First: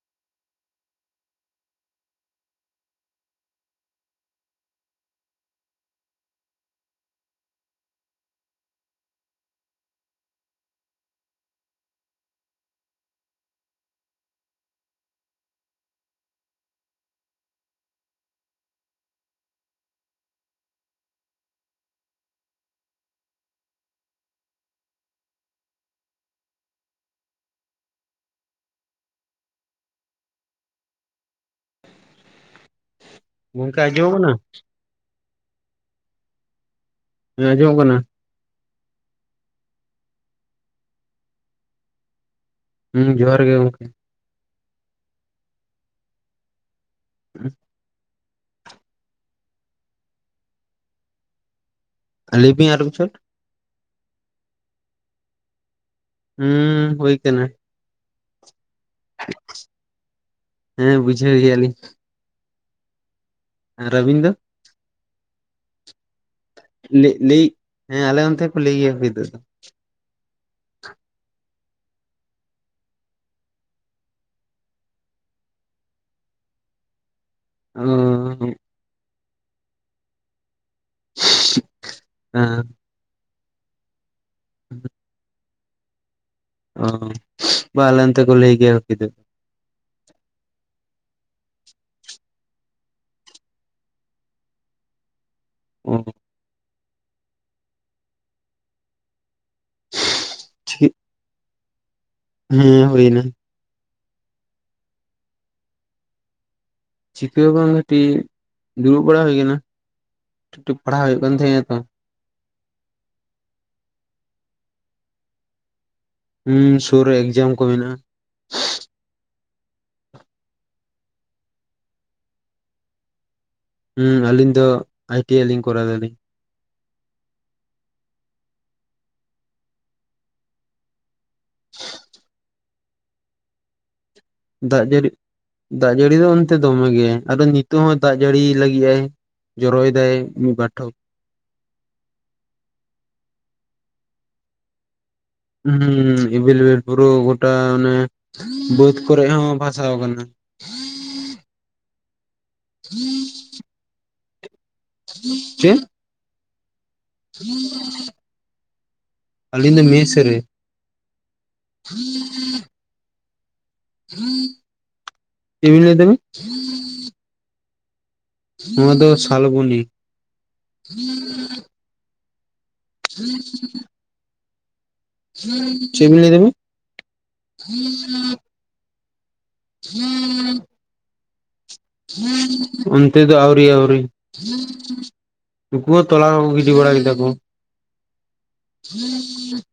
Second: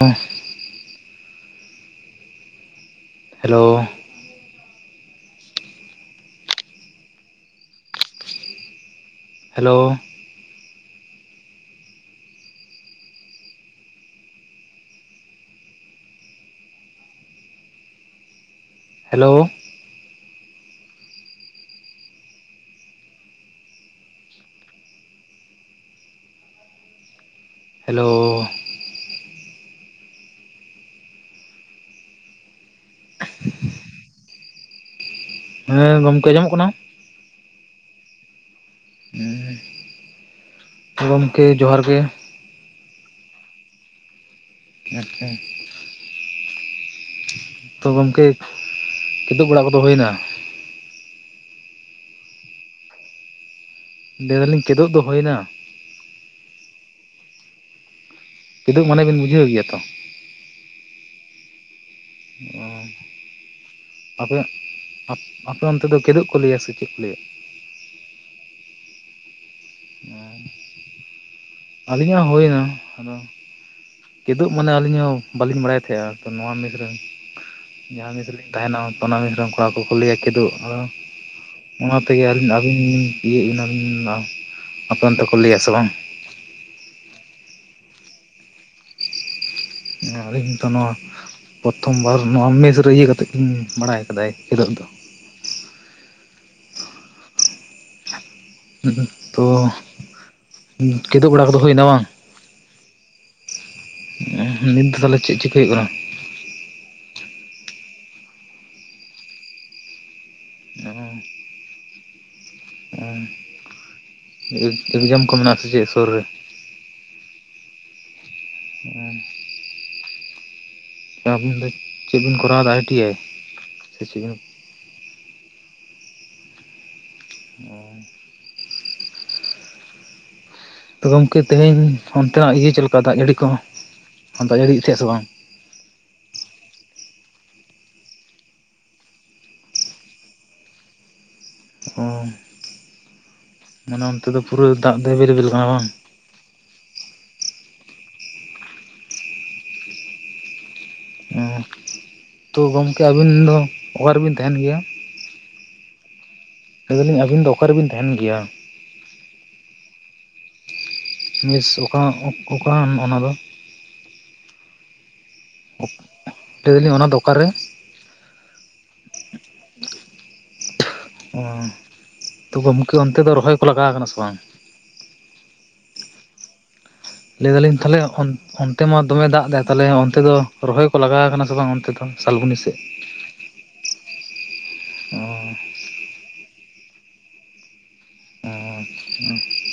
ᱚᱸ hello hello hello hello. ᱜᱚᱝᱠᱮ ᱟᱡᱚᱢᱚ ᱠᱟᱱᱟ? ᱦᱮᱸ ᱜᱚᱝᱠᱮ ᱟᱸᱡᱚᱢᱚᱜ ᱠᱟᱱᱟ? ᱦᱮᱸ ᱟᱸᱡᱚᱢᱚᱜ ᱠᱟᱱᱟ ᱾ ᱜᱚᱝᱠᱮ ᱡᱚᱦᱟᱨ ᱜᱮ᱾ ᱦᱤᱸ ᱡᱚᱦᱟᱨ ᱜᱮ ᱜᱚᱝᱠᱮ ᱾ ᱟᱪᱪᱷᱟ, ᱛᱚ ᱜᱚᱝᱠᱮ ᱠᱤᱫᱩᱵ ᱵᱮᱲᱟ ᱠᱚᱫᱚ ᱦᱩᱭᱱᱟ? ᱟᱞᱤᱯᱤ ᱟᱨ ᱵᱚᱪᱷᱚᱴ ᱞᱟᱹᱣᱞᱤᱧ ᱠᱤᱫᱩᱵ ᱫᱚᱦᱚᱭᱮᱱᱟ? ᱦᱩᱸ ᱦᱩᱭ ᱠᱟᱱᱟ ᱾ ᱠᱤᱫᱩᱵ ᱢᱟᱱᱮ ᱵᱤᱱ ᱵᱩᱡᱷᱟᱣ ᱜᱮᱭᱟ ᱛᱚ ᱾ ᱦᱮᱸ ᱵᱩᱡᱷᱟᱹᱣ ᱜᱮᱭᱟ ᱞᱤᱧ ᱾ ᱚ ᱟᱹᱵᱤᱱ ᱫᱚ ᱟᱯᱮᱭᱟᱜ ᱟᱯᱮ ᱚᱱᱛᱮ ᱫᱚ ᱠᱤᱫᱩᱵ ᱠᱚ ᱞᱟᱹᱭᱟ ᱥᱮ ᱪᱮᱫ ᱠᱚ ᱞᱮ ᱞᱟᱹᱭᱟ? ᱞᱟᱹᱭ ᱦᱮᱸ ᱟᱞᱮ ᱚᱱᱛᱮ ᱠᱮ ᱞᱟᱹᱭᱭᱟ ᱦᱩᱭ ᱠᱤᱫᱩᱰ ᱫᱚ ᱾ ᱦᱮᱸ ᱟᱹᱞᱤᱧᱟᱜ ᱦᱩᱭ ᱱᱟ ᱟᱫᱚ ᱠᱤᱫᱩᱜ ᱢᱟᱱᱮ ᱟᱹᱞᱤᱧ ᱦᱚᱸ ᱵᱟᱹᱞᱤᱧ ᱵᱟᱲᱟᱭ ᱛᱟᱦᱮᱸ ᱟᱫᱚ ᱱᱚᱣᱟ ᱢᱮᱤᱥᱨᱮ ᱚ ᱡᱟᱦᱟᱸ ᱢᱮᱥ ᱨᱮᱞᱤᱤᱧ ᱛᱟᱦᱮᱱᱟ ᱛᱚ ᱚᱱᱟ ᱢᱮᱥ ᱨᱮᱱ ᱠᱚᱲᱟ ᱠᱚᱠᱚ ᱠᱩᱞᱤᱭᱟ ᱠᱤᱫᱩᱜ ᱾ ᱚᱱᱟ ᱛᱮᱜᱮ ᱟᱞᱤᱧ ᱦᱮᱸ ᱟᱹᱵᱤᱱ ᱠᱩᱞᱤ ᱭᱮᱫ [unintelligible] ᱟᱯᱮ ᱚᱱᱛᱮ ᱠᱚ ᱞᱟᱤ ᱟᱥᱮ ᱵᱟᱝ ᱾ ᱚ ᱵᱟ ᱟᱦᱞᱚᱱᱛᱮ ᱠᱚ ᱞᱟᱤ ᱜᱮᱭᱟ ᱠᱤᱫᱚᱜ ᱾ ᱦᱮ ᱟᱹᱞᱤᱧ ᱦᱚᱸᱛᱚ ᱱᱚᱣᱟ ᱯᱚᱨᱛᱷᱚᱢ ᱵᱟᱨ ᱱᱚᱣᱟ ᱢᱮᱥ ᱨᱮ ᱤᱭᱟᱹ ᱠᱟᱛᱮᱜ ᱜᱮᱞᱤᱧ ᱵᱟᱲᱟᱭ ᱠᱟᱫᱟᱭ ᱠᱤᱫᱮᱜ ᱫᱚ ᱾ ᱚ ᱛᱚ ᱴᱷᱤᱠ ᱠᱤᱫᱳᱵ ᱵᱟᱲᱟ ᱠᱚᱫᱚ ᱦᱩᱭᱱᱟ ᱵᱟᱝ? ᱦᱮᱸ ᱦᱩᱭᱭᱱᱟ ᱾ ᱱᱤᱛ ᱫᱚ ᱛᱟᱦᱚᱞᱮ ᱪᱮᱫ ᱪᱤᱠᱟᱭ ᱦᱩᱭᱩᱜ ᱠᱟᱱᱟ? ᱪᱤᱠᱟᱹᱠ ᱦᱚ ᱵᱟᱝᱜᱮ ᱠᱟᱹᱴᱤᱡ ᱫᱩᱲᱩᱵ ᱵᱟᱲᱟ ᱦᱳᱭ ᱠᱟᱱᱟ ᱴᱩᱠ‌ ᱴᱟᱠ ᱯᱟᱲᱦᱟᱣ ᱦᱳᱭᱳᱜ ᱠᱟᱱ ᱛᱟᱦᱮᱸᱡᱟ ᱛᱚ ᱾ ᱚ ᱮᱠ ᱮᱠᱡᱟᱢ ᱠᱚ ᱢᱮᱱᱟᱜ ᱟᱥᱮ ᱪᱮᱫ ᱥᱳᱨ ᱨᱮ? ᱦᱩᱸ ᱥᱳᱨ ᱨᱮ ᱮᱠᱡᱟᱢ ᱠᱚ ᱢᱮᱱᱟᱜᱼᱟ ᱾ ᱚ ᱟᱵᱤᱱ ᱫᱚ ᱪᱮᱫ ᱵᱤᱱ ᱠᱚᱨᱟᱣᱫᱟ ᱟᱭ ᱴᱤ ᱟᱭ ᱾ ᱦᱩᱸ ᱟᱹᱞᱤᱧ ᱫᱚ ᱟᱭ ᱴᱤ ᱟᱭ ᱞᱤᱧ ᱠᱚᱨᱟᱣ ᱫᱟᱞᱤᱧ ᱾ ᱚ ᱛᱚ ᱜᱚᱝᱠᱮ ᱛᱮᱦᱤᱧ ᱚᱱᱛᱮᱱᱟᱜ ᱤᱭᱟᱹ ᱪᱮᱫ ᱞᱮᱠᱟ ᱫᱟᱜ ᱡᱟᱹᱲᱤ ᱠᱚ? ᱡᱟᱹᱲᱤᱭᱮᱫ ᱫᱟᱜ ᱛᱟᱦᱮᱸᱜ ᱥᱮ ᱡᱟᱹᱲᱤ ᱵᱟᱝ ᱫᱟᱜ ᱡᱟᱹᱲᱤ ᱫᱚ ᱚᱱᱛᱮ ᱫᱚᱢᱮ ᱜᱮ ᱟᱨᱫᱚ ᱱᱤᱛᱚᱜ ᱦᱚᱸ ᱫᱟᱜ ᱡᱟᱹᱲᱤ ᱞᱟᱹᱜᱤ ᱟᱭ ᱾ ᱡᱨᱚᱭ ᱫᱟᱭ ᱢᱤ ᱵᱟᱨ ᱴᱷᱚᱯ ᱾ ᱚ ᱢᱟᱱᱮ ᱚᱱᱛᱮ ᱫᱚ ᱯᱩᱨ ᱫᱟᱜ ᱫᱚ ᱮᱵᱮᱞᱮᱵᱮᱞ? ᱠᱟᱱᱟ ᱵᱟᱝ ᱦᱩ ᱤᱵᱮᱵᱮᱞ ᱯᱩᱨᱟᱩ ᱜᱚᱴᱟ ᱚᱱᱮ ᱵᱟᱹᱫ ᱠᱚᱨᱮ ᱦᱚᱸ ᱵᱷᱟᱥᱟᱣ ᱠᱟᱱᱟ ᱾ ᱩ ᱛᱳ ᱜᱚᱝᱠᱮ ᱟᱵᱤᱱ ᱫᱚ ᱚᱨᱟ ᱨᱮᱵᱤᱱ ᱛᱟᱦᱮᱱ ᱜᱮᱭᱟ? ᱪᱮᱫ? ᱞᱟᱹᱭ ᱫᱟᱞᱤᱧ ᱟᱹᱵᱤᱱ ᱫᱚ ᱚᱠᱟ ᱨᱮᱵᱤᱱ ᱛᱟᱦᱮᱱ ᱜᱮᱭᱟ ᱟᱞᱤᱧ ᱫᱚ ᱢᱮᱥ ᱨᱮ᱾ ᱢᱮᱥ ᱚᱠᱟ ᱚᱠᱟ ᱚᱱᱟ ᱫᱚ? ᱦᱮᱸ [inaudible] ᱚᱠ ᱞᱮ ᱫᱟᱞᱤᱧ ᱚᱱᱟ ᱫᱚ ᱚᱠᱟᱨᱮ? ᱱᱚᱣᱟ ᱫᱚ ᱥᱟᱞᱵᱚᱱᱤ᱾ ᱛᱚ ᱜᱚᱢᱠᱮ ᱚᱱᱛᱮ ᱫᱚ ᱨᱚᱦᱚᱭ ᱠᱚ ᱞᱟᱜᱟ ᱠᱟᱱᱟ ᱥᱮ ᱵᱟᱝ? ᱪᱮᱫᱵᱤᱱ ᱞᱟᱹᱭ ᱫᱟᱵᱤᱱ? ᱞᱟᱹᱭ ᱫᱟᱞᱤᱧ ᱛᱟᱦᱞᱮ ᱚᱱ ᱚᱱᱛᱮ ᱢᱟ ᱫᱚᱢᱮ ᱫᱟᱜ ᱫᱟᱭ ᱛᱟᱦᱞᱮ ᱚᱱᱛᱮ ᱫᱚ ᱨᱚᱦᱚᱭ ᱠᱚ ᱞᱟᱜᱟ ᱠᱟᱱᱟ ᱥᱮ ᱵᱟᱝ ᱚᱱᱛᱮ ᱫᱚ? ᱥᱟᱞᱵᱚᱱᱤ ᱥᱮᱫ ᱚᱱᱼᱼ ᱛᱮ ᱫᱚ ᱟᱹᱣᱨᱤ ᱟᱹᱣᱨᱤ ᱱᱩᱠᱩ ᱦᱚ ᱛᱞᱟ ᱠᱚᱠᱚ ᱜᱤᱰᱤ ᱵᱟᱲᱟ ᱠᱮᱫᱟ ᱠᱚ᱾ ᱦᱮᱸ [inaudible]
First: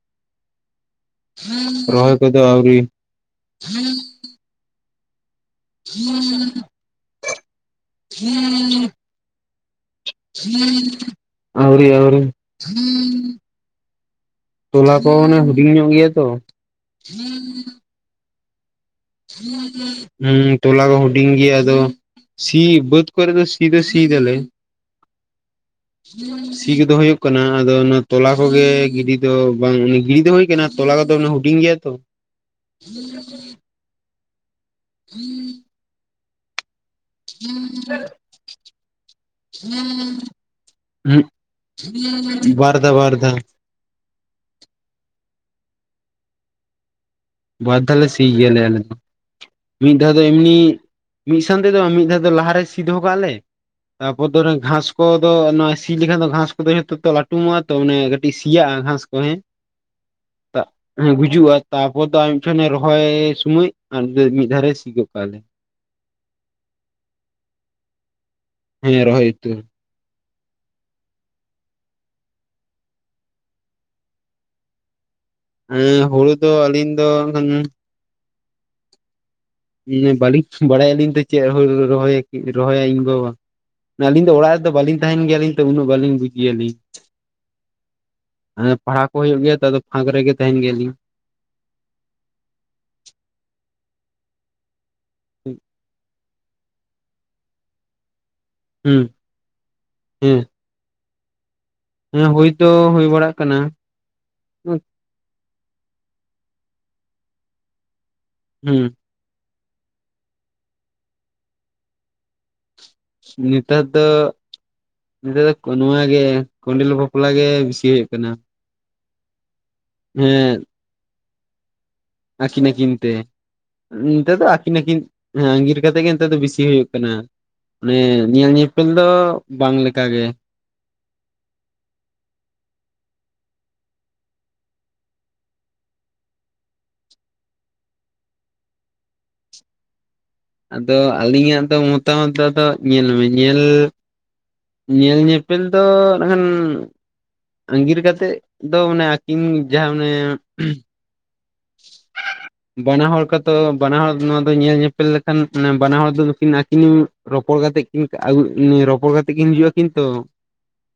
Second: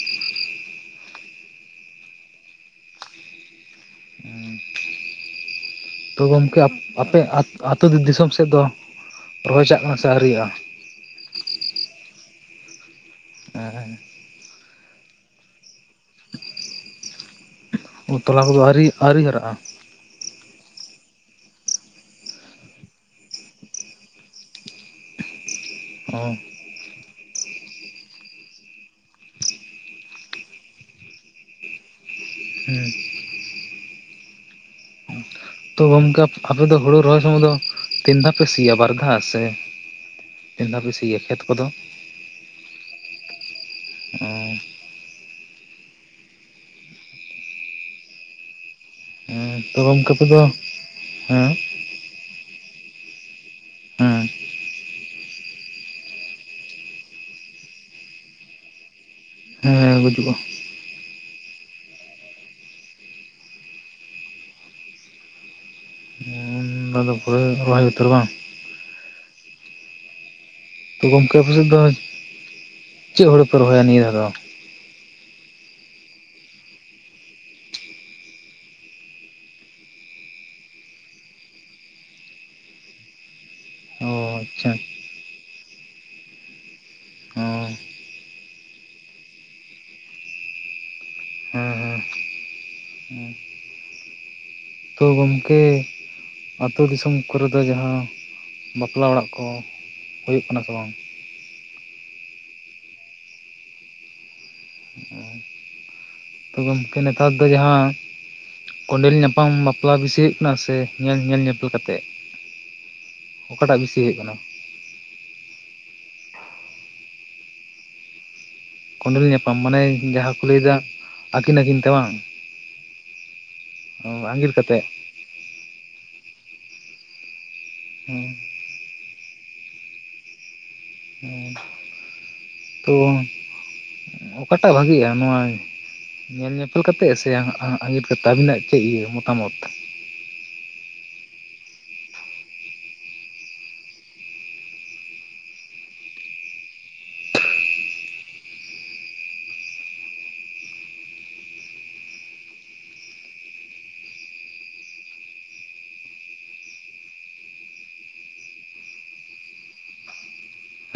ᱨᱚᱦᱚᱭ ᱠᱚᱫᱚ ᱟᱣᱨᱤ᱾ ᱛᱚ ᱜᱚᱝᱠᱮ ᱟᱯ ᱟᱯᱮᱼᱼ ᱟᱹᱛᱩ ᱫᱤᱥᱚᱢ ᱥᱮᱫ ᱫᱚ ᱨᱚᱦᱚᱭ ᱪᱟᱜ ᱠᱟᱱᱟ ᱥᱮ ᱟᱣᱨᱤᱭᱟ? ᱟᱹᱣᱨᱤ ᱟᱹᱣᱨᱤ ᱛᱚᱞᱟ ᱠᱚ ᱚᱱᱮ ᱦᱩᱰᱤᱧ ᱧᱚᱜ ᱜᱮᱭᱟ ᱛᱚ᱾ ᱚ ᱛᱚᱞᱟ ᱠᱚᱫᱚ ᱟᱹᱣᱨᱤᱭᱟᱜᱼᱼ ᱦᱮᱸ ᱦᱮ [inaudible] ᱦᱩᱸ ᱛᱚᱞᱟ ᱠᱚ ᱦᱩᱰᱤᱧ ᱜᱮᱭᱟ ᱟᱫᱚ ᱥᱤ ᱵᱟᱹᱫᱽ ᱠᱚᱨᱮ ᱫᱚ ᱥᱤ ᱫᱚ ᱥᱤ ᱫᱟᱞᱮ᱾ ᱚ ᱥᱤ ᱠᱚᱫᱚ ᱦᱳᱭᱳᱜ ᱠᱟᱱᱟ ᱟᱫᱚ ᱚᱱᱟ ᱛᱚᱞᱟ ᱠᱚᱜᱮ ᱜᱤᱰᱤ ᱫᱚ ᱵᱟᱝ ᱜᱤᱬᱤ ᱫᱚ ᱦᱳᱭ ᱠᱟᱱᱟ᱾ ᱛᱚᱞᱟ ᱠᱚᱫᱚ ᱚᱱᱟ ᱦᱩᱰᱤᱧ ᱜᱮᱭᱟ ᱛᱚ᱾ ᱦᱮᱸ ᱦᱩᱸ [inaudible] ᱛᱚ ᱜᱚᱝᱠᱮ ᱟᱯᱮ ᱫᱚ ᱦᱩᱲᱩ ᱨᱚᱦᱚᱭ ᱥᱚᱢᱚᱭ ᱫᱚ ᱛᱤᱱ ᱫᱷᱟᱣ ᱯᱮ ᱥᱤᱭᱟ ᱵᱟᱨ ᱫᱷᱟ ᱥᱮ? ᱛᱤᱱ ᱫᱷᱟ ᱯᱮ ᱥᱤᱭᱟ ᱠᱷᱮᱛ ᱠᱚᱫᱚ? ᱵᱟᱨ ᱫᱷᱟ ᱵᱟᱨ ᱫᱷᱟ᱾ [inaudible] ᱵᱟᱨ ᱫᱷᱟ ᱞᱮ ᱥᱤ ᱜᱮ ᱞᱮ ᱟᱞᱮ ᱦᱚᱸ᱾ ᱛᱚ ᱢᱤᱫ ᱫᱷᱟ ᱜᱚᱢᱠᱮ ᱫᱚ ᱟᱯᱮ ᱮᱢᱱᱤ ᱢᱤᱫ ᱦᱮᱸ ᱥᱟᱱ ᱛᱮ ᱫᱚ ᱵᱟᱝ ᱢᱤᱫ ᱫᱷᱟᱣ ᱫᱚ ᱞᱟᱦᱟ ᱨᱮ ᱥᱤᱼᱼ ᱥᱤ ᱫᱚᱦᱚ ᱠᱟᱜ ᱟᱞᱮ ᱛᱟᱨᱯᱚᱨ ᱦᱮᱸ ᱫᱚ ᱚᱱᱟ ᱜᱷᱟᱸᱥᱼᱼ ᱠᱚᱫᱚ ᱱᱚᱣᱟ ᱥᱤ ᱞᱮᱠᱷᱟᱱ ᱫᱚ ᱜᱷᱟᱸᱥ ᱠᱚᱫᱚ ᱡᱷᱚᱛᱚ ᱛᱚ ᱞᱟᱴᱩᱢᱚᱜᱼᱟ ᱛᱚ ᱢᱟᱱᱮ ᱠᱟᱴᱤᱡ ᱥᱤᱭᱟᱜᱼᱟ ᱜᱷᱟᱸᱥᱼᱼ ᱠᱚ ᱦᱮ ᱦᱮᱸ ᱜᱩᱡᱩᱜᱼᱟ ᱜᱩᱡᱩᱜᱼᱟ ᱛᱟᱯ [inaudible] ᱨᱚᱦᱚᱭ ᱥᱩᱢᱚᱭ ᱟᱨ ᱢᱤᱫ ᱫᱷᱟ ᱨᱮ ᱥᱤᱭ ᱜᱚᱫ ᱠᱟᱜ ᱟᱞᱮ ᱾ ᱚᱱᱟᱫᱚ ᱯᱩᱨᱟᱹ ᱨᱚᱦᱚᱭ ᱩᱛᱟᱹᱨ ᱵᱟᱝ? ᱦᱮᱸ ᱨᱚᱦᱚᱭ ᱩᱛᱟ. ᱨ᱾ ᱜᱚᱝᱠᱮ ᱟᱯᱮ ᱥᱮᱜ ᱫᱚ ᱪᱮᱫ ᱦᱳᱲᱳ ᱯᱮ ᱨᱚᱦᱚᱭᱟ ᱱᱤᱭᱟᱹ ᱫᱷᱟᱣ ᱫᱚ? ᱦᱩᱸ ᱦᱩᱲᱩ ᱫᱚ ᱟᱞᱤᱧ ᱫᱚ ᱼᱼ ᱵᱟᱞᱤᱧ ᱵᱟᱲᱟᱭᱟᱞᱤᱧ ᱛᱚ ᱪᱮᱫ ᱨᱩᱲᱩ ᱨᱚᱦᱚᱭ ᱨᱚᱦᱚᱭᱟ ᱤᱧ ᱵᱟᱵᱟ᱾ ᱟᱞᱤᱧ ᱫᱚ ᱚ ᱚᱲᱟᱜ ᱨᱮ ᱫᱚ ᱟᱪᱪᱷᱟ ᱵᱟᱞᱤᱧ ᱛᱟᱸᱦᱮᱱ ᱜᱮᱭᱟᱞᱤᱧ ᱛᱚ ᱩᱱᱟᱹᱜ ᱵᱟᱞᱤᱧ ᱵᱩᱡ ᱜᱮᱭᱟᱞᱤᱧ᱾ ᱚ ᱯᱟᱲᱦᱟ ᱠᱚ ᱦᱳᱭᱳᱜ ᱜᱮᱭᱟ ᱛᱚ ᱟᱫᱚ ᱯᱷᱟᱸᱠ ᱨᱮᱜᱮ ᱛᱟᱸᱦᱮᱱ ᱜᱮᱭᱟᱞᱤᱧ᱾ ᱦᱮᱸ ᱦᱮᱸ ᱛᱳ ᱜᱚᱝᱠᱮ ᱟᱛᱳ ᱫᱤᱥᱚᱢ ᱠᱚᱨᱮ ᱫᱚ ᱡᱟᱦᱟᱸ ᱼᱼ ᱦᱩᱸ ᱵᱟᱯᱞᱟ ᱚᱲᱟᱜ ᱠᱚ ᱦᱮᱸ ᱦᱳᱭᱳᱜ ᱠᱟᱱᱟ ᱥᱮ ᱵᱟᱝ? ᱦᱮᱸ ᱦᱳᱭ ᱫᱚ ᱦᱳᱭ ᱵᱟᱲᱟᱜ ᱠᱟᱱᱟ᱾ ᱛᱚ ᱜᱚᱢᱠᱮ ᱱᱮᱛᱟᱨ ᱫᱚ ᱡᱟᱦᱟᱸ ᱼᱼ ᱦᱩᱸ ᱠᱚᱸᱰᱮᱞ ᱧᱟᱯᱟᱢ ᱵᱟᱯᱞᱟ ᱵᱤᱥᱤ ᱦᱩᱭᱩᱜ ᱠᱟᱱᱟ ᱥᱮ ᱧᱮᱞ ᱧᱮᱞ ᱧᱮᱯᱮᱞ ᱠᱟᱛᱮᱜ? ᱱᱮᱛᱟᱨ ᱫᱚᱼᱼ ᱱᱮᱛᱟᱨ ᱫᱚ ᱱᱚᱣᱟ ᱜᱮ ᱠᱚᱸᱰᱮᱞ ᱵᱟᱯᱞᱟ ᱜᱮ ᱵᱤᱥᱤ ᱦᱩᱭᱩᱜ ᱠᱟᱱᱟ᱾ ᱠᱚᱸᱰᱮᱞ ᱧᱟᱯᱟᱢ ᱢᱟᱱᱮ ᱡᱟᱦᱟᱸ ᱠᱚ ᱞᱟᱹᱭᱮᱫᱟ ᱟᱠᱤᱱ ᱟᱠᱤᱱ ᱛᱮ ᱵᱟᱝ? ᱟᱠᱤᱱ ᱟᱠᱤᱱ ᱛᱮ, ᱱᱤᱫᱟ, ᱫᱚ ᱟᱸᱜᱤᱨ ᱟᱠᱤᱱ ᱠᱟᱛᱮᱫ ᱟᱠᱤᱱᱼᱼ ᱟᱸᱜᱤᱨ ᱠᱟᱛᱮᱜ ᱜᱮ ᱱᱮᱛᱚᱜ ᱫᱚ ᱵᱤᱥᱤ ᱦᱩᱭᱩᱜ ᱠᱟᱱᱟ ᱾ ᱟᱱᱮ ᱦᱮᱸ ᱧᱮᱞ ᱧᱮᱼᱼ ᱧᱮᱯᱮᱞ ᱫᱚ ᱵᱟᱝ ᱞᱮᱠᱟ ᱜᱮ ᱾ [inaudible] ᱛᱳ [inaudible] ᱚᱠᱟᱴᱟᱜ ᱵᱷᱟᱜᱤᱼᱟ ᱱᱚᱣᱟ ᱼᱼ ᱧᱮᱞ ᱧᱮᱯᱮᱞ ᱠᱟᱛᱮᱜ ᱥᱮ ᱟᱸ ᱟᱸᱜᱤᱛ ᱠᱟᱛᱮᱜ ᱟᱵᱤᱱᱟᱜ ᱪᱮᱫ ᱤᱭᱟᱹ ᱢᱚᱛᱟᱢᱚᱛ? ᱟᱫᱚ ᱟᱞᱤᱧᱟᱜ ᱫᱚ ᱢᱚᱛᱟ ᱢᱚᱛ ᱫᱚ ᱟᱫᱚ ᱧᱮᱞ ᱢᱮ ᱧᱮᱞᱼᱼ ᱧᱮᱞ ᱧᱮᱯᱮᱞ ᱫᱚ [unintelligible] ᱟᱸᱜᱤᱨ ᱠᱟᱛᱮᱜ ᱫᱚ ᱚᱱᱮ ᱟᱠᱤᱱ ᱡᱟᱦᱟᱸ ᱚᱱᱮᱼᱼ [inaudible] ᱵᱟᱱᱟ ᱦᱚᱲ ᱠᱚᱛᱚ ᱵᱟᱱᱟ ᱦᱚᱲ ᱱᱚᱣᱟ ᱫᱚ ᱧᱮᱞ ᱧᱮᱯᱮᱞ ᱞᱮᱠᱷᱟᱱ ᱢᱟᱱᱮ ᱵᱟᱱᱟ ᱦᱚᱲ ᱫᱚ ᱱᱩᱠᱤᱱ ᱟᱠᱤᱱᱼᱼ ᱨᱚᱯᱚᱲ ᱠᱟᱛᱮ ᱠᱤᱱ ᱟᱜᱩ ᱨᱚᱯᱚᱲ ᱠᱟᱛᱮ ᱠᱤᱱ ᱦᱤᱡᱩᱜᱼᱟ ᱠᱤᱱ ᱛᱚ ᱾ [inaudible]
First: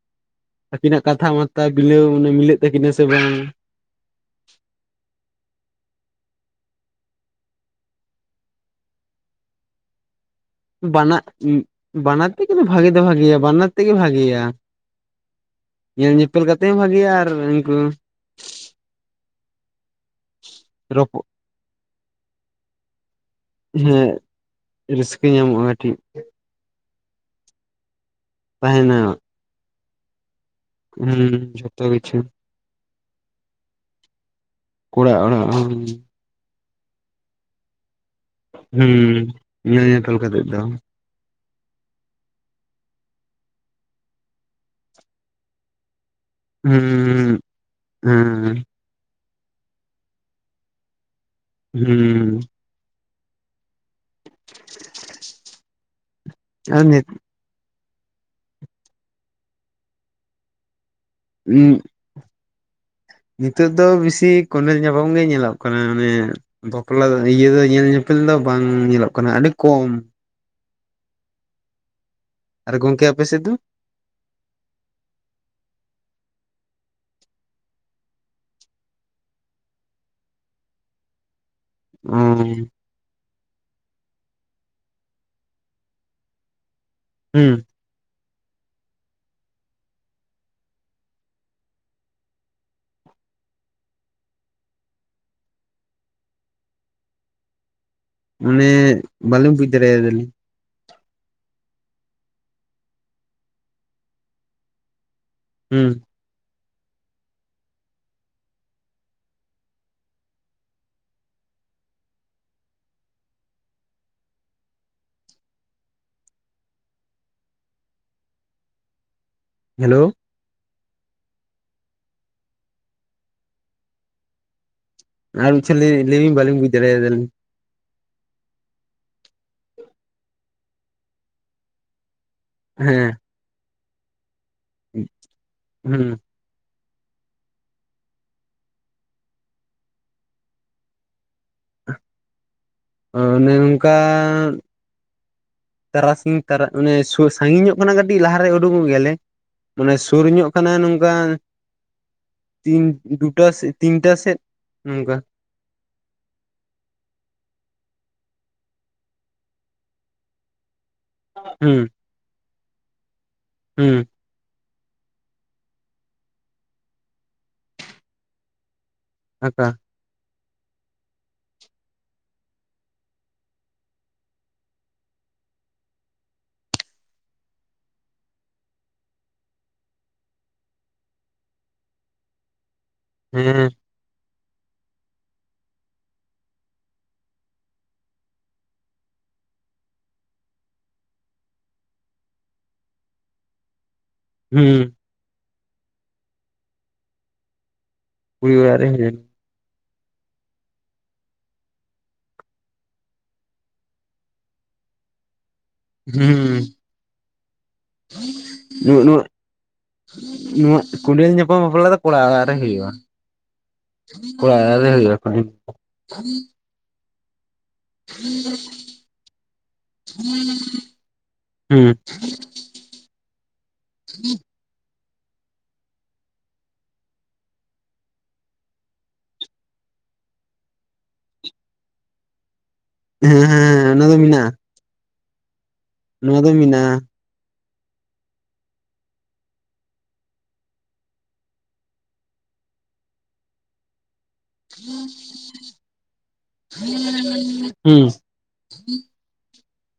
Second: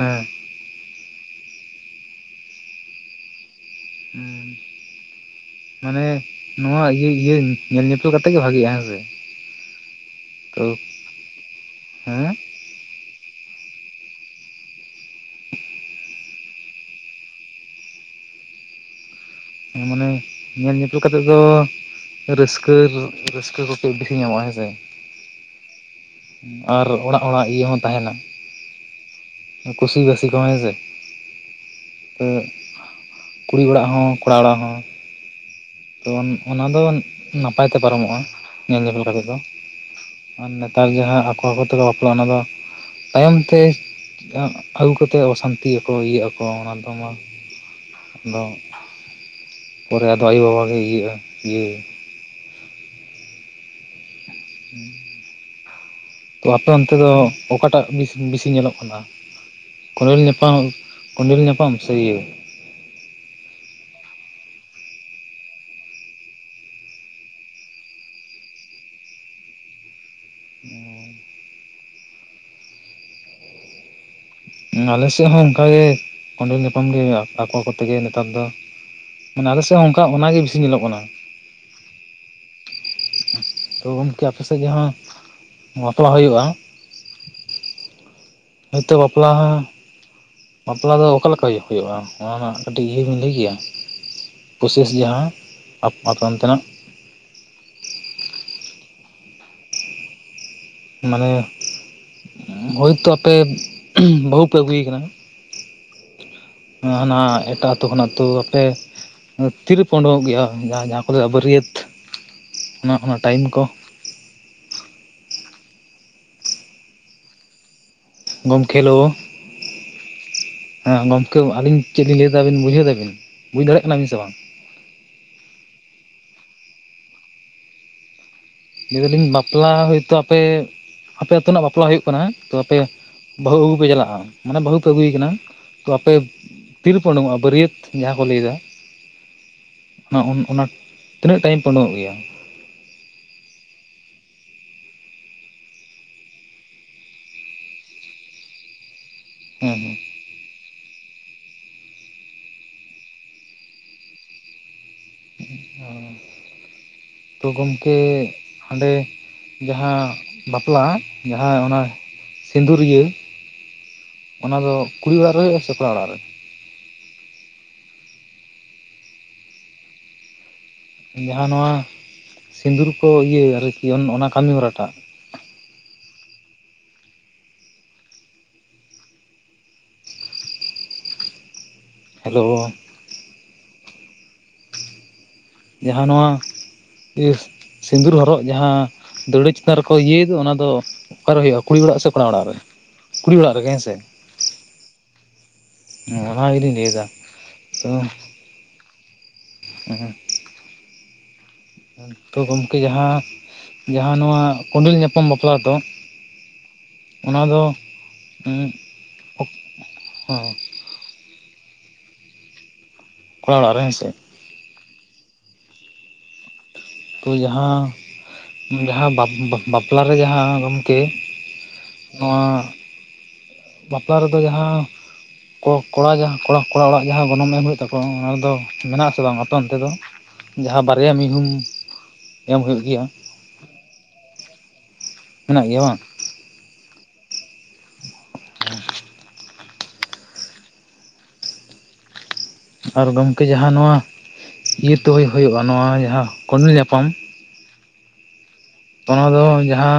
ᱟᱠᱤᱱᱟᱜ ᱠᱟᱛᱷᱟ ᱢᱟᱛᱟ ᱵᱤᱞᱟᱹᱣ ᱢᱤᱞᱟᱹᱜ ᱛᱟᱠᱤᱱᱟ ᱥᱮ ᱵᱟᱝ, ᱦᱮᱸ [inaudible] [inaudible] ᱢᱟᱱᱮ ᱱᱚᱣᱟ ᱤᱭᱟᱹ ᱤᱭᱟᱹ ᱧᱮᱞ ᱧᱯᱮᱞ ᱠᱟᱛᱮᱜ ᱜᱮ ᱵᱷᱟᱜᱤᱼᱟ ᱦᱮᱸᱥᱮ ᱾ ᱵᱟᱱᱟᱜ ᱵᱟᱱᱟᱨ ᱦᱮᱸ ᱛᱮᱜᱮ ᱵᱷᱟᱜᱤ ᱫᱚ ᱵᱷᱟᱜᱤᱭᱟ ᱵᱟᱱᱟᱨ ᱛᱮᱜᱮ ᱵᱷᱟᱜᱤᱭᱟ ᱾ ᱧᱮᱞ ᱧᱮᱯᱮᱞ ᱠᱟᱛᱮ ᱦᱚᱸ ᱵᱷᱟᱜᱮᱭᱟ ᱟᱨ ᱩᱱᱠᱩᱼᱼ [inaudible] ᱢᱟᱱᱮᱼᱼ [inaudible] ᱧᱮᱞ ᱧᱮᱯᱮᱞ ᱠᱟᱛᱮᱜ ᱨᱚᱯᱚᱜ ᱫᱚ ᱨᱟᱹᱥᱠᱟᱹ ᱨᱟᱹᱥᱠᱟᱹ ᱠᱟᱹᱴᱤᱡ ᱵᱮᱥᱤ ᱦᱮᱸ ᱧᱟᱢᱚᱜᱼᱟ ᱦᱮᱸᱥᱮ ᱾ ᱨᱟᱹᱥᱠᱟᱹ ᱧᱟᱢᱚᱜᱼᱟ ᱴᱷᱤᱠ ᱾ [inaudible] ᱟᱨ ᱚᱲᱟᱜ ᱚᱲᱟᱜ ᱤᱭᱟᱹ ᱦᱚᱸ ᱛᱟᱸᱦᱮᱱᱟ ᱾ ᱛᱟᱦᱮᱱᱟ ᱾ ᱠᱩᱥᱤ ᱵᱟᱥᱤ ᱠᱚᱦᱚ ᱦᱮᱸ ᱥᱮ ᱾ ᱦᱩᱸ ᱡᱷᱚᱛᱚ ᱠᱤᱪᱷᱩ ᱾ ᱠᱩᱲᱤ ᱚᱲᱟᱜ ᱦᱚᱸ ᱠᱚᱲᱟ ᱚᱲᱟᱜ ᱦᱚᱸ, ᱠᱚᱲᱟ ᱚᱲᱟᱜ ᱦᱚᱸ, [inaudible] ᱚᱱ ᱚᱱᱟ ᱫᱚ ᱱᱟᱯᱟᱭ ᱛᱮ ᱯᱟᱨᱚ ᱢᱚᱜᱼᱟ ᱾ ᱧᱮᱞ ᱦᱩᱸ ᱧᱮᱯᱮᱞ ᱠᱟᱛᱮᱜ ᱫᱚ, ᱧᱮᱞ ᱧᱮᱯᱮᱞ ᱠᱟᱛᱮᱫ ᱟᱨ ᱫᱚ ᱱᱮᱛᱟᱨ ᱡᱟᱸᱦᱟ ᱟᱠᱚ ᱟᱠᱚ ᱛᱮᱠᱚ ᱵᱟᱯᱞᱟᱜᱼᱟ ᱚᱱᱟ ᱫᱚᱼᱼ [inaudible] ᱛᱟᱭᱚᱢ ᱛᱮ ᱟᱹᱜᱩ ᱠᱟᱛᱮᱫ ᱚᱥᱟᱱᱛᱤ ᱟᱠᱚ ᱤᱭᱟᱹᱜ ᱟᱠᱚᱼᱼ [inaudible] ᱛᱚ ᱚᱱᱟ ᱫᱚ ᱦᱩᱸ ᱢᱟ ᱦᱮᱸ ᱯᱚᱨᱮ ᱟᱫᱚ ᱟᱭᱳ ᱵᱟᱵᱟ ᱜᱮ ᱤᱭᱟᱹᱜᱼᱟ ᱾ ᱦᱩᱸ [inaudible] ᱛᱚ ᱟᱯᱮ ᱟᱨ ᱚᱱᱛᱮ ᱱᱤᱛ ᱫᱚ ᱚᱠᱟ ᱴᱟᱜ ᱵᱮᱥᱤ ᱧᱮᱞᱚᱜ ᱠᱟᱱᱟ ᱠᱳᱸᱰᱮᱞ ᱧᱟᱯᱟᱢ ᱾ ᱠᱳᱸᱰᱮᱞ ᱧᱟᱯᱟᱢ ᱥᱮ ᱤᱭᱟᱹ? ᱱᱤᱛᱚᱜ ᱫᱚ ᱵᱮᱥᱤ ᱠᱳᱸᱰᱮᱞ ᱧᱟᱯᱟᱢ ᱜᱮ ᱧᱮᱞᱚᱜ ᱠᱟᱱᱟ ᱚᱱᱮᱼᱼ ᱵᱟᱯᱞᱟ ᱫᱚ ᱤᱭᱟᱹ ᱫᱚ ᱧᱮᱞ ᱧᱮᱯᱮᱞ ᱫᱚ ᱵᱟᱝ ᱧᱮᱞᱚᱜ ᱠᱟᱱᱟ ᱟᱹᱰᱤ ᱠᱚᱢ ᱾ [unintelligible] ᱟᱨ ᱜᱚᱝᱠᱮ ᱟᱯᱮ ᱥᱮᱫ ᱫᱚ? [inaudible] ᱟᱞᱮ ᱥᱮᱫ ᱦᱚᱸ ᱚᱱᱠᱟᱜ ᱜᱮ, ᱠᱚᱸᱰᱮᱞ ᱧᱟᱯᱟᱢ ᱜᱮ ᱟᱠᱚ ᱟᱠᱚ ᱛᱮᱜᱮ ᱱᱮᱛᱟᱨ ᱫᱚ ᱾ [inaudible] ᱢᱟᱱᱮ ᱟᱞᱮ ᱥᱮᱫ ᱦᱚᱸ ᱚᱱᱠᱟ ᱚᱱᱟᱜ ᱜᱮ ᱵᱤᱥᱤ ᱧᱮᱞᱚᱜ ᱠᱟᱱᱟ ᱾ [unintelligible] [inaudible] ᱛᱚ ᱜᱚᱝᱠᱮ ᱟᱯᱮ ᱥᱮᱫ ᱡᱟᱸᱦᱟ ᱵᱟᱯᱞ ᱦᱩᱭᱩᱜᱼᱟ, ᱦᱩᱸ [inaudible] ᱦᱚᱭ ᱛᱚ ᱵᱟᱯᱞᱟ ᱼᱼ [inaudible] ᱵᱟᱯᱞᱟ ᱫᱚ ᱚᱠᱟ ᱞᱮᱠᱟ ᱦᱩᱭᱩᱜᱼᱟ ᱚᱱᱟ ᱨᱮᱱᱟᱜ ᱠᱟᱹᱴᱤᱡ ᱤᱭᱟᱹᱢ ᱞᱟᱹᱭ ᱠᱮᱭᱟ ᱾ ᱯᱨᱚᱥᱮᱥ ᱡᱟᱦᱟ ᱟᱯᱮ ᱚᱱᱛᱮ ᱱᱟᱜ ᱾ ᱢᱟᱱᱮ ᱵᱟᱞᱤᱧ ᱵᱩᱡᱽ ᱫᱟᱲᱮ ᱟᱫᱟ ᱞᱤᱧ ᱾ [inaudible] ᱢᱟᱱᱮ ᱦᱳᱭ ᱛᱚ ᱟᱯᱮ ᱵᱟᱹᱦᱩ ᱯᱮ ᱟᱹᱜᱩᱭᱮ ᱠᱟᱱᱟ, ᱦᱩᱸ ᱦᱟᱱᱮ ᱦᱟᱱᱟ ᱮᱴᱟᱜ ᱟᱹᱛᱳ ᱠᱷᱚᱱᱟᱜ [unintelligible] ᱟᱯᱮ ᱛᱤ ᱨᱮᱯᱮ ᱳᱰᱳᱝᱚᱜ ᱜᱮᱭᱟ ᱡᱟᱦᱟᱸ ᱡᱟᱦᱟ ᱠᱚ [unintelligible] ᱚᱱᱟ ᱚᱱᱟ ᱴᱟᱭᱤᱢ ᱠᱚ᱾ ᱜᱚᱝᱠᱮ ᱦᱮᱞᱳ᱾ ᱦᱮᱞᱳᱣ ᱦᱮᱸ ᱜᱚᱝᱠᱮ ᱟᱹᱞᱤᱧ ᱪᱮᱫ ᱞᱤᱧ ᱞᱟᱹᱭ ᱫᱟ ᱟᱵᱤᱱ ᱵᱩᱡᱷᱟᱹᱣ ᱫᱟ ᱵᱤᱱ ᱵᱩᱡᱽ ᱫᱟᱲᱮᱭᱟᱜ ᱠᱟᱱᱟ ᱵᱤᱱ ᱥᱮ ᱵᱟᱝ? ᱟᱨ [unintelligible] ᱞᱟᱹᱭ ᱵᱤᱱ ᱵᱟᱞᱤᱧ ᱵᱩᱡᱽ ᱫᱟᱲᱮᱭᱟᱫᱟ ᱟᱞᱤᱧ᱾ ᱞᱟᱹᱭ ᱫᱟ ᱞᱤᱧ ᱵᱟᱯᱞᱟ ᱦᱳᱭ ᱛᱚ ᱟᱯᱮ ᱟᱯᱮ ᱟᱹᱛᱳ ᱨᱮᱱᱟᱜ ᱵᱟᱯᱞᱟ ᱦᱳᱭᱳᱜ ᱠᱟᱱᱟ ᱦᱮᱸ ᱛᱚ ᱟᱯᱮᱼᱼ ᱦᱮᱸ ᱵᱟᱹᱦᱩ ᱟᱹᱜᱩ ᱯᱮ ᱪᱟᱞᱟᱜ-ᱟ ᱢᱟᱱᱮ ᱵᱟᱹᱦᱩ ᱯᱮ ᱟᱹᱜᱩᱭᱮ ᱠᱟᱱᱟ ᱛᱚ ᱟᱯᱮᱼᱼ ᱦᱩᱸ ᱛᱤᱨᱮᱯᱮ ᱳᱰᱳᱝᱚᱜ-ᱟ? ᱵᱟᱹᱨᱤᱭᱟᱹᱛ ᱡᱟᱦᱟᱸ ᱠᱚ ᱞᱟᱹᱭ ᱫᱟᱼᱼ ᱚᱱᱟ ᱚᱱᱟ ᱛᱤᱱᱟᱹᱜ ᱴᱟᱭᱤᱢ ᱯᱮ ᱳᱰᱳᱝᱚᱜ ᱜᱮᱭᱟ᱾ ᱚᱱᱮ ᱚᱱᱠᱟᱼᱼ ᱛᱟᱨᱟᱥᱤᱧ ᱛᱟᱨᱟ ᱢᱟᱱᱮ ᱥᱩ ᱥᱟᱸᱜᱤᱧ ᱧᱚᱜ ᱠᱷᱚᱱᱟᱜ ᱠᱟᱹᱴᱤᱡ ᱞᱟᱦᱟ‌ ᱨᱮ ᱳᱰᱳᱝᱚᱜ ᱜᱮᱭᱟ ᱞᱮ, ᱦᱮᱸ ᱦᱮᱸ ᱢᱟᱱᱮ ᱥᱩᱨ ᱧᱚᱜᱼᱼ ᱠᱟᱱᱟ ᱱᱚᱝᱠᱟ ᱛᱤᱱ ᱫᱩᱴᱟ ᱥᱮᱫ ᱛᱤᱱ ᱴᱟ ᱥᱮᱫ ᱱᱚᱝᱠᱟ᱾ ᱚᱸ ᱛᱚ ᱜᱚᱢᱠᱮ ᱦᱟᱸᱰᱮ ᱡᱟᱦᱟᱸ ᱵᱟᱯᱞᱟ, ᱡᱟᱦᱟᱸ ᱚᱱᱟ ᱦᱩᱸ ᱥᱤᱸᱫᱩᱨ ᱤᱭᱟᱹᱼᱼ ᱦᱩᱸ ᱚᱱᱟ ᱫᱚ ᱠᱩᱲᱤ ᱚᱲᱟᱜ ᱨᱮ ᱦᱳᱭᱳᱜ-ᱟ ᱥᱮ ᱠᱚᱲᱟ ᱚᱲᱟᱜ ᱨᱮ? ᱟᱸᱠᱟ? ᱡᱟᱦᱟᱸ ᱱᱚᱣᱟ ᱥᱤᱸᱫᱩᱨ ᱠᱚ ᱤᱭᱟᱹ ᱟᱨ ᱠᱤ ᱚᱱᱟ ᱠᱟᱹᱢᱤ ᱦᱚᱨᱟ‌ ᱴᱟᱜᱼᱼ [inaudible] ᱦᱮᱞᱳ ᱦᱮᱸ ᱦᱮᱸ ᱡᱟᱦᱟᱸ ᱱᱚᱣᱟ [inaudible] ᱥᱤᱸᱫᱩᱨ ᱦᱚᱨᱚᱜ ᱡᱟᱦᱟᱸ ᱫᱟᱹᱣᱲᱟᱹ ᱪᱮᱛᱟᱱ ᱨᱮᱠᱚ ᱤᱭᱟᱹᱭᱮᱫ ᱚᱱᱟ ᱫᱚᱼᱼ [inaudible] ᱚᱠᱟᱨᱮ ᱦᱩᱭᱩᱜ-ᱟ ᱠᱩᱲᱤ ᱚᱲᱟᱜ ᱥᱮ ᱠᱚᱲᱟ ᱚᱲᱟᱜ ᱨᱮ ᱠᱩᱲᱤ ᱚᱲᱟᱜ ᱨᱮᱜᱮ ᱦᱮᱸᱥᱮ? ᱦᱩᱸ ᱚᱸ ᱚᱱᱟ ᱜᱮᱛᱚᱧ ᱞᱟᱹᱭ ᱮᱫᱟ ᱛᱚ᱾ ᱠᱩᱲᱤ ᱚᱲᱟᱜ ᱨᱮ [inaudible] ᱩᱸ ᱛᱚ ᱜᱚᱢᱠᱮ ᱡᱟᱦᱟᱸ ᱡᱟᱦᱟᱸ ᱱᱚᱣᱟ ᱠᱚᱸᱰᱮᱞ ᱧᱟᱯᱟᱢ ᱵᱟᱯᱞᱟ ᱫᱚ? ᱦᱩᱸ ᱚᱱᱟ ᱫᱚ ᱦᱮᱸ ᱱᱚ ᱱᱚᱣᱟ ᱱᱚᱣᱟ᱾ [unintelligible] ᱠᱚᱹᱰᱮᱞ ᱧᱟᱯᱟᱢ ᱵᱟᱯᱞᱟ ᱫᱚ ᱠᱚᱲᱟ ᱚᱲᱟᱜ ᱨᱮ ᱦᱩᱭᱩᱜ-ᱟ᱾ ᱠᱚᱲᱟ ᱚᱲᱟᱜ ᱨᱮ ᱦᱮᱸᱥᱮ᱾ ᱠᱚᱲᱟ ᱚᱲᱟᱜ ᱦᱩᱭᱩᱜ-ᱟ [unintelligible] ᱛᱚ ᱡᱟᱦᱟᱸᱼᱼ ᱡᱟᱦᱟᱸ ᱵᱟᱯ ᱵᱟᱯᱞᱟ ᱨᱮ ᱡᱟᱦᱟᱸ ᱜᱚᱝᱠᱮ ᱦᱩᱸ ᱱᱚᱣᱟ ᱚᱸ ᱵᱟᱯᱞᱟ ᱨᱮᱫᱚ ᱡᱟᱦᱟᱸᱼᱼ ᱠᱚᱲᱟ ᱡᱟᱦᱟᱸ ᱠᱚᱲᱟ ᱠᱚᱲᱟ ᱚᱲᱟᱜ ᱠᱚ ᱠᱚ ᱠᱚᱲᱟ ᱜᱮᱦᱟᱸ ᱠᱚᱲᱟ ᱚᱲᱟᱜ ᱡᱟᱦᱟᱸ ᱜᱚᱱᱚᱝ ᱮᱢ ᱦᱩᱭᱩᱜ ᱛᱟᱠᱚᱣᱟ ᱚᱱᱟ ᱫᱚ ᱢᱮᱱᱟᱜ ᱟᱥᱮ ᱵᱟᱝᱟ ᱟᱯᱮᱚᱱᱛᱮ ᱫᱚ? ᱡᱟᱦᱟᱸ ᱵᱟᱨᱭᱟ ᱢᱤᱦᱩᱢ ᱮᱢ ᱦᱩᱭᱩᱜ ᱜᱮᱭᱟ᱾ ᱦᱮᱸ ᱦᱮᱸ ᱚᱱᱟ ᱫᱚ ᱢᱮᱱᱟᱜ-ᱟ᱾ ᱢᱮᱱᱟᱜ ᱜᱮᱭᱟ ᱵᱟᱝ? ᱱᱚᱣᱟ ᱫᱚ ᱢᱮᱱᱟᱜ-ᱟ᱾ [inaudible] ᱦᱮᱸ ᱟᱨ ᱜᱚᱢᱠᱮ ᱡᱟᱦᱟᱸ ᱱᱚᱣᱟ ᱤᱭᱟᱹ ᱛᱮ ᱦᱳᱭ ᱦᱩᱭᱩᱜ-ᱟ ᱱᱚᱣᱟ ᱡᱟᱦᱟᱸ ᱠᱳᱰᱮᱞ ᱧᱟᱯᱟᱢ, ᱦᱩᱸ᱾ ᱦᱩᱸ ᱚᱱᱟ ᱫᱚ ᱡᱟᱦᱟᱸᱼᱼ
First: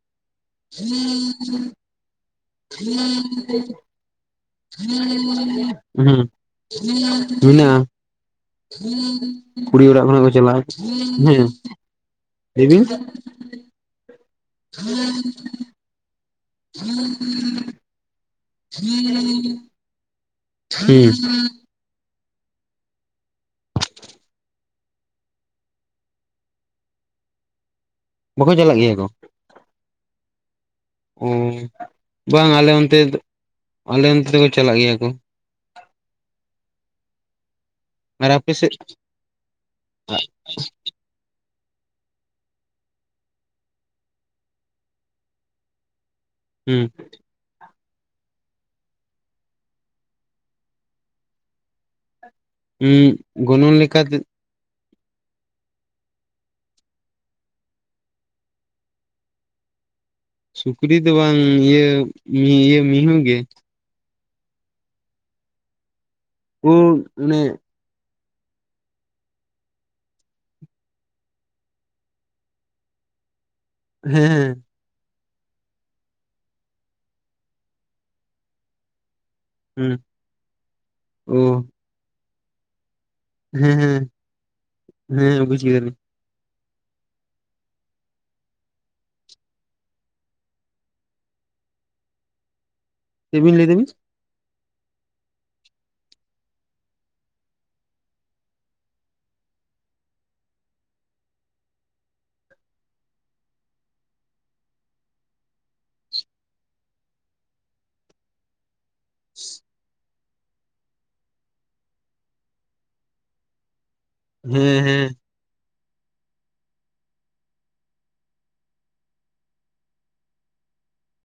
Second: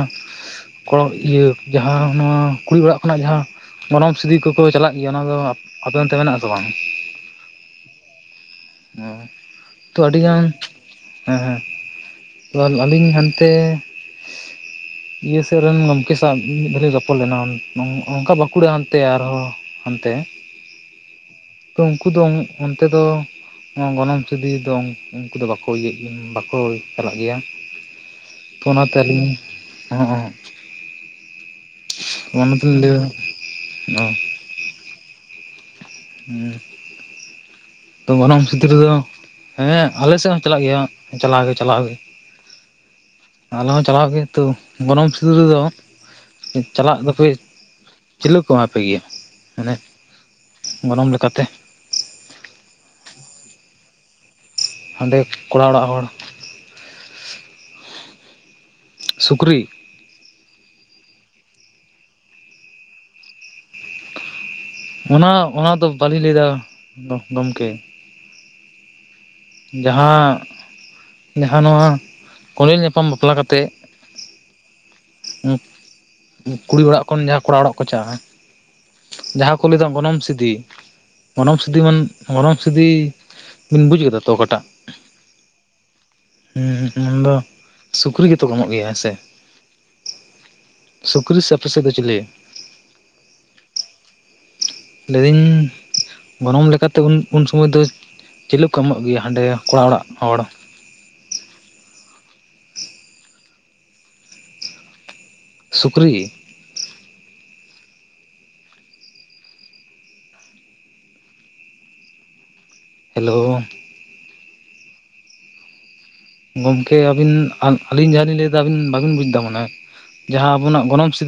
ᱠᱚ ᱤᱭᱟᱹ ᱡᱟᱦᱟᱸ ᱱᱚᱣᱟ ᱠᱩᱲᱤ ᱚᱲᱟᱜ ᱠᱷᱚᱱᱟᱜ ᱡᱟᱦᱟᱸ ᱜᱚᱱᱚᱝ ᱥᱤᱫᱤ ᱠᱚᱠᱚ ᱪᱟᱞᱟᱜ ᱜᱮᱭᱟ ᱚᱱᱟ ᱫᱚᱼᱼ ᱟᱯᱮ ᱚᱱᱛᱮ ᱦᱩᱸ ᱢᱮᱱᱟᱜ ᱟᱥᱮ ᱵᱟᱝ? ᱢᱮᱱᱟᱜᱼᱟ ᱠᱩᱲᱤ ᱛᱚ ᱚᱲᱟᱜ ᱠᱷᱚᱱᱟᱜ ᱠᱚ ᱟᱹᱰᱤᱜᱟᱱ ᱪᱟᱞᱟᱜᱼᱟ ᱦᱮ᱾ ᱦᱮᱸ ᱦᱮᱸ ᱟᱹᱞᱤᱧ ᱦᱟᱱᱛᱮᱼᱼ ᱤᱭᱟᱹ ᱥᱮᱜ ᱨᱮᱱ ᱜᱚᱢᱠᱮ ᱥᱟᱶ ᱢᱤᱫ ᱫᱷᱟᱣᱞᱤᱧ ᱨᱚᱯᱚᱲ ᱞᱮᱱᱟ ᱚᱱᱠᱟ ᱵᱟᱸᱠᱩᱲᱟ ᱦᱟᱱᱛᱮ ᱟᱨᱦᱚᱼᱼ ᱦᱟᱱᱛᱮ᱾ ᱦᱮᱸ᱾ ᱩᱱᱠᱩ ᱫᱚ ᱚᱱᱛᱮ ᱫᱚᱼᱼ ᱚᱝ ᱜᱚᱱᱚᱝ ᱥᱤᱫᱤ ᱫᱚ ᱩᱱᱠᱩ ᱫᱚ ᱵᱟᱠᱚ ᱤᱭᱟᱹᱜ ᱜᱮᱭᱟ ᱵᱟᱵᱚ ᱪᱟᱞᱟᱜ ᱜᱮᱭᱟ᱾ ᱵᱟᱠᱚ ᱛᱚ ᱪᱟᱞᱟᱜ ᱜᱮᱭᱟ ᱚᱱᱟᱛᱮ ᱠᱚ ᱟᱹᱞᱤᱧ, ᱦᱸᱼᱚ ᱚᱱᱟ ᱵᱟᱝᱼᱟ ᱟᱞᱮ ᱛᱮᱞᱤᱧ ᱚᱱᱛᱮ ᱞᱟᱹᱭᱟ ᱫ ᱟᱞᱮ ᱚᱱᱛᱮ ᱫᱚᱠᱚ ᱪᱟᱞᱟᱜ ᱜᱮᱭᱟ ᱠᱚ᱾ ᱦᱮᱸ᱾ ᱛᱚ ᱟᱨ ᱜᱚᱱᱚᱝ ᱟᱯᱮ ᱥᱤᱫᱤ ᱥᱮᱫ ᱨᱮᱫᱚ, ᱦᱮᱸ ᱟᱞᱮ ᱥᱮᱫ ᱦᱚᱸ ᱪᱟᱞᱟᱜ ᱜᱮᱭᱟ ᱪᱟᱞᱟᱜ ᱪᱟᱞᱟᱣ ᱜᱮ ᱪᱟᱞᱟᱣ ᱜᱮ᱾ ᱟᱞᱮ ᱦᱚᱸ ᱪᱟᱞᱟᱣ ᱜᱮ ᱛᱚ ᱜᱚᱱᱚᱝ ᱥᱤᱫᱤ ᱨᱮᱫᱚ ᱦᱩᱸ ᱪᱟᱞᱟᱜ ᱫᱚᱯᱮ ᱪᱤᱞᱤ ᱠᱚ ᱮᱢᱟᱯᱮ ᱜᱮᱭᱟ ᱢᱟᱱᱮ ᱜᱚᱱᱚᱝ ᱞᱮᱠᱟᱛᱮ? ᱩᱸ ᱜᱚᱱᱚᱝ ᱞᱮᱠᱟᱛᱮᱼᱼ ᱦᱟᱸᱰᱮ ᱠᱚᱲᱟ ᱚᱲᱟᱜ ᱦᱚᱲ ᱾ ᱥᱩᱠᱨᱤ᱾ ᱥᱩᱠᱨᱤ ᱫᱚ ᱵᱟᱝ ᱤᱭᱟᱹ, ᱤᱭᱟᱹ ᱢᱤᱦᱩ ᱜᱮ᱾ ᱚᱱᱟ ᱚᱱᱟ ᱫᱚ ᱵᱟᱹᱞᱤᱧ ᱞᱟᱹᱭ ᱫᱟ ᱳ ᱚᱱᱮ ᱜᱚᱢᱠᱮ᱾ ᱡᱟᱦᱟᱸ ᱡᱟᱦᱟᱸ ᱱᱚᱣᱟ ᱠᱚᱸᱰᱮᱞ ᱧᱟᱯᱟᱢ ᱵᱟᱯᱞᱟ ᱠᱟᱛᱮᱜᱼᱼ ᱦᱮᱸ᱾ ᱠᱩᱲᱤ ᱚᱲᱟᱜ ᱠᱷᱚᱱ ᱡᱟᱦᱟᱸ ᱠᱚᱲᱟ ᱚᱲᱟᱜ ᱠᱚ ᱪᱟᱞᱟᱜᱼᱟ ᱡᱟᱦᱟᱸᱼᱼ ᱠᱚ ᱞᱮᱫᱟ ᱦᱩᱸ ᱜᱚᱱᱚᱝ ᱥᱤᱫᱤ ᱜᱚᱱᱚᱝ ᱳ ᱥᱤᱫᱤ ᱢᱟᱱ ᱜᱚᱱᱚᱝ ᱥᱤᱫᱤ ᱦᱮᱸ ᱵᱤᱱ ᱵᱩᱡ ᱦᱮᱸ ᱠᱮᱫᱟ? ᱚᱠᱟᱴᱟᱜ? ᱦᱮᱸ ᱵᱩᱡ ᱠᱮᱫᱟ ᱞᱤᱧ ᱾ ᱦᱮᱸ ᱩᱱᱫᱚ ᱥᱩᱠᱨᱤ ᱜᱮᱛᱚ ᱠᱚ ᱮᱢᱚᱜ ᱜᱮᱭᱟ ᱦᱮᱸᱥᱮ ᱾ ᱥᱩᱠᱨᱤ ᱥᱮ ᱟᱯᱮ ᱥᱮᱫ‌ ᱫᱚ ᱪᱤᱞᱤ? ᱪᱮᱜ ᱵᱤᱱ ᱞᱟᱹᱭ ᱫᱟ ᱵᱤᱱ? ᱞᱟᱹᱭ ᱫᱟᱹᱧ, ᱜᱚᱱᱚᱝ ᱞᱮᱠᱟᱛᱮ ᱩᱱ ᱩᱱ ᱥᱳᱢᱳᱭ ᱫᱚ ᱪᱤᱞᱤ ᱠᱚ ᱮᱢᱚᱜ ᱜᱮᱭᱟ ᱦᱟᱸᱰᱮ ᱠᱚᱲᱟ ᱚᱲᱟᱜ ᱦᱚᱲ? ᱥᱩᱠᱨᱤ ᱾ [inaudible] ᱦᱮᱞᱳ ᱾ ᱦᱮᱸ ᱦᱮᱸ ᱾ ᱜᱚᱝᱠᱮ ᱟᱹᱵᱤᱱ ᱟ ᱼ ᱟᱹᱞᱤᱧ ᱡᱟᱸᱦᱟ ᱞᱤᱧ ᱞᱟᱹᱭ ᱫᱟ ᱟᱹᱵᱤᱱ ᱵᱟᱵᱤᱱ ᱵᱩᱡ ᱫᱟ ᱢᱟᱱᱮ ᱾ ᱡᱟᱸᱦᱟ ᱟᱵᱚ ᱱᱟᱜ ᱜᱚᱱᱚᱝ ᱥᱤᱫᱤ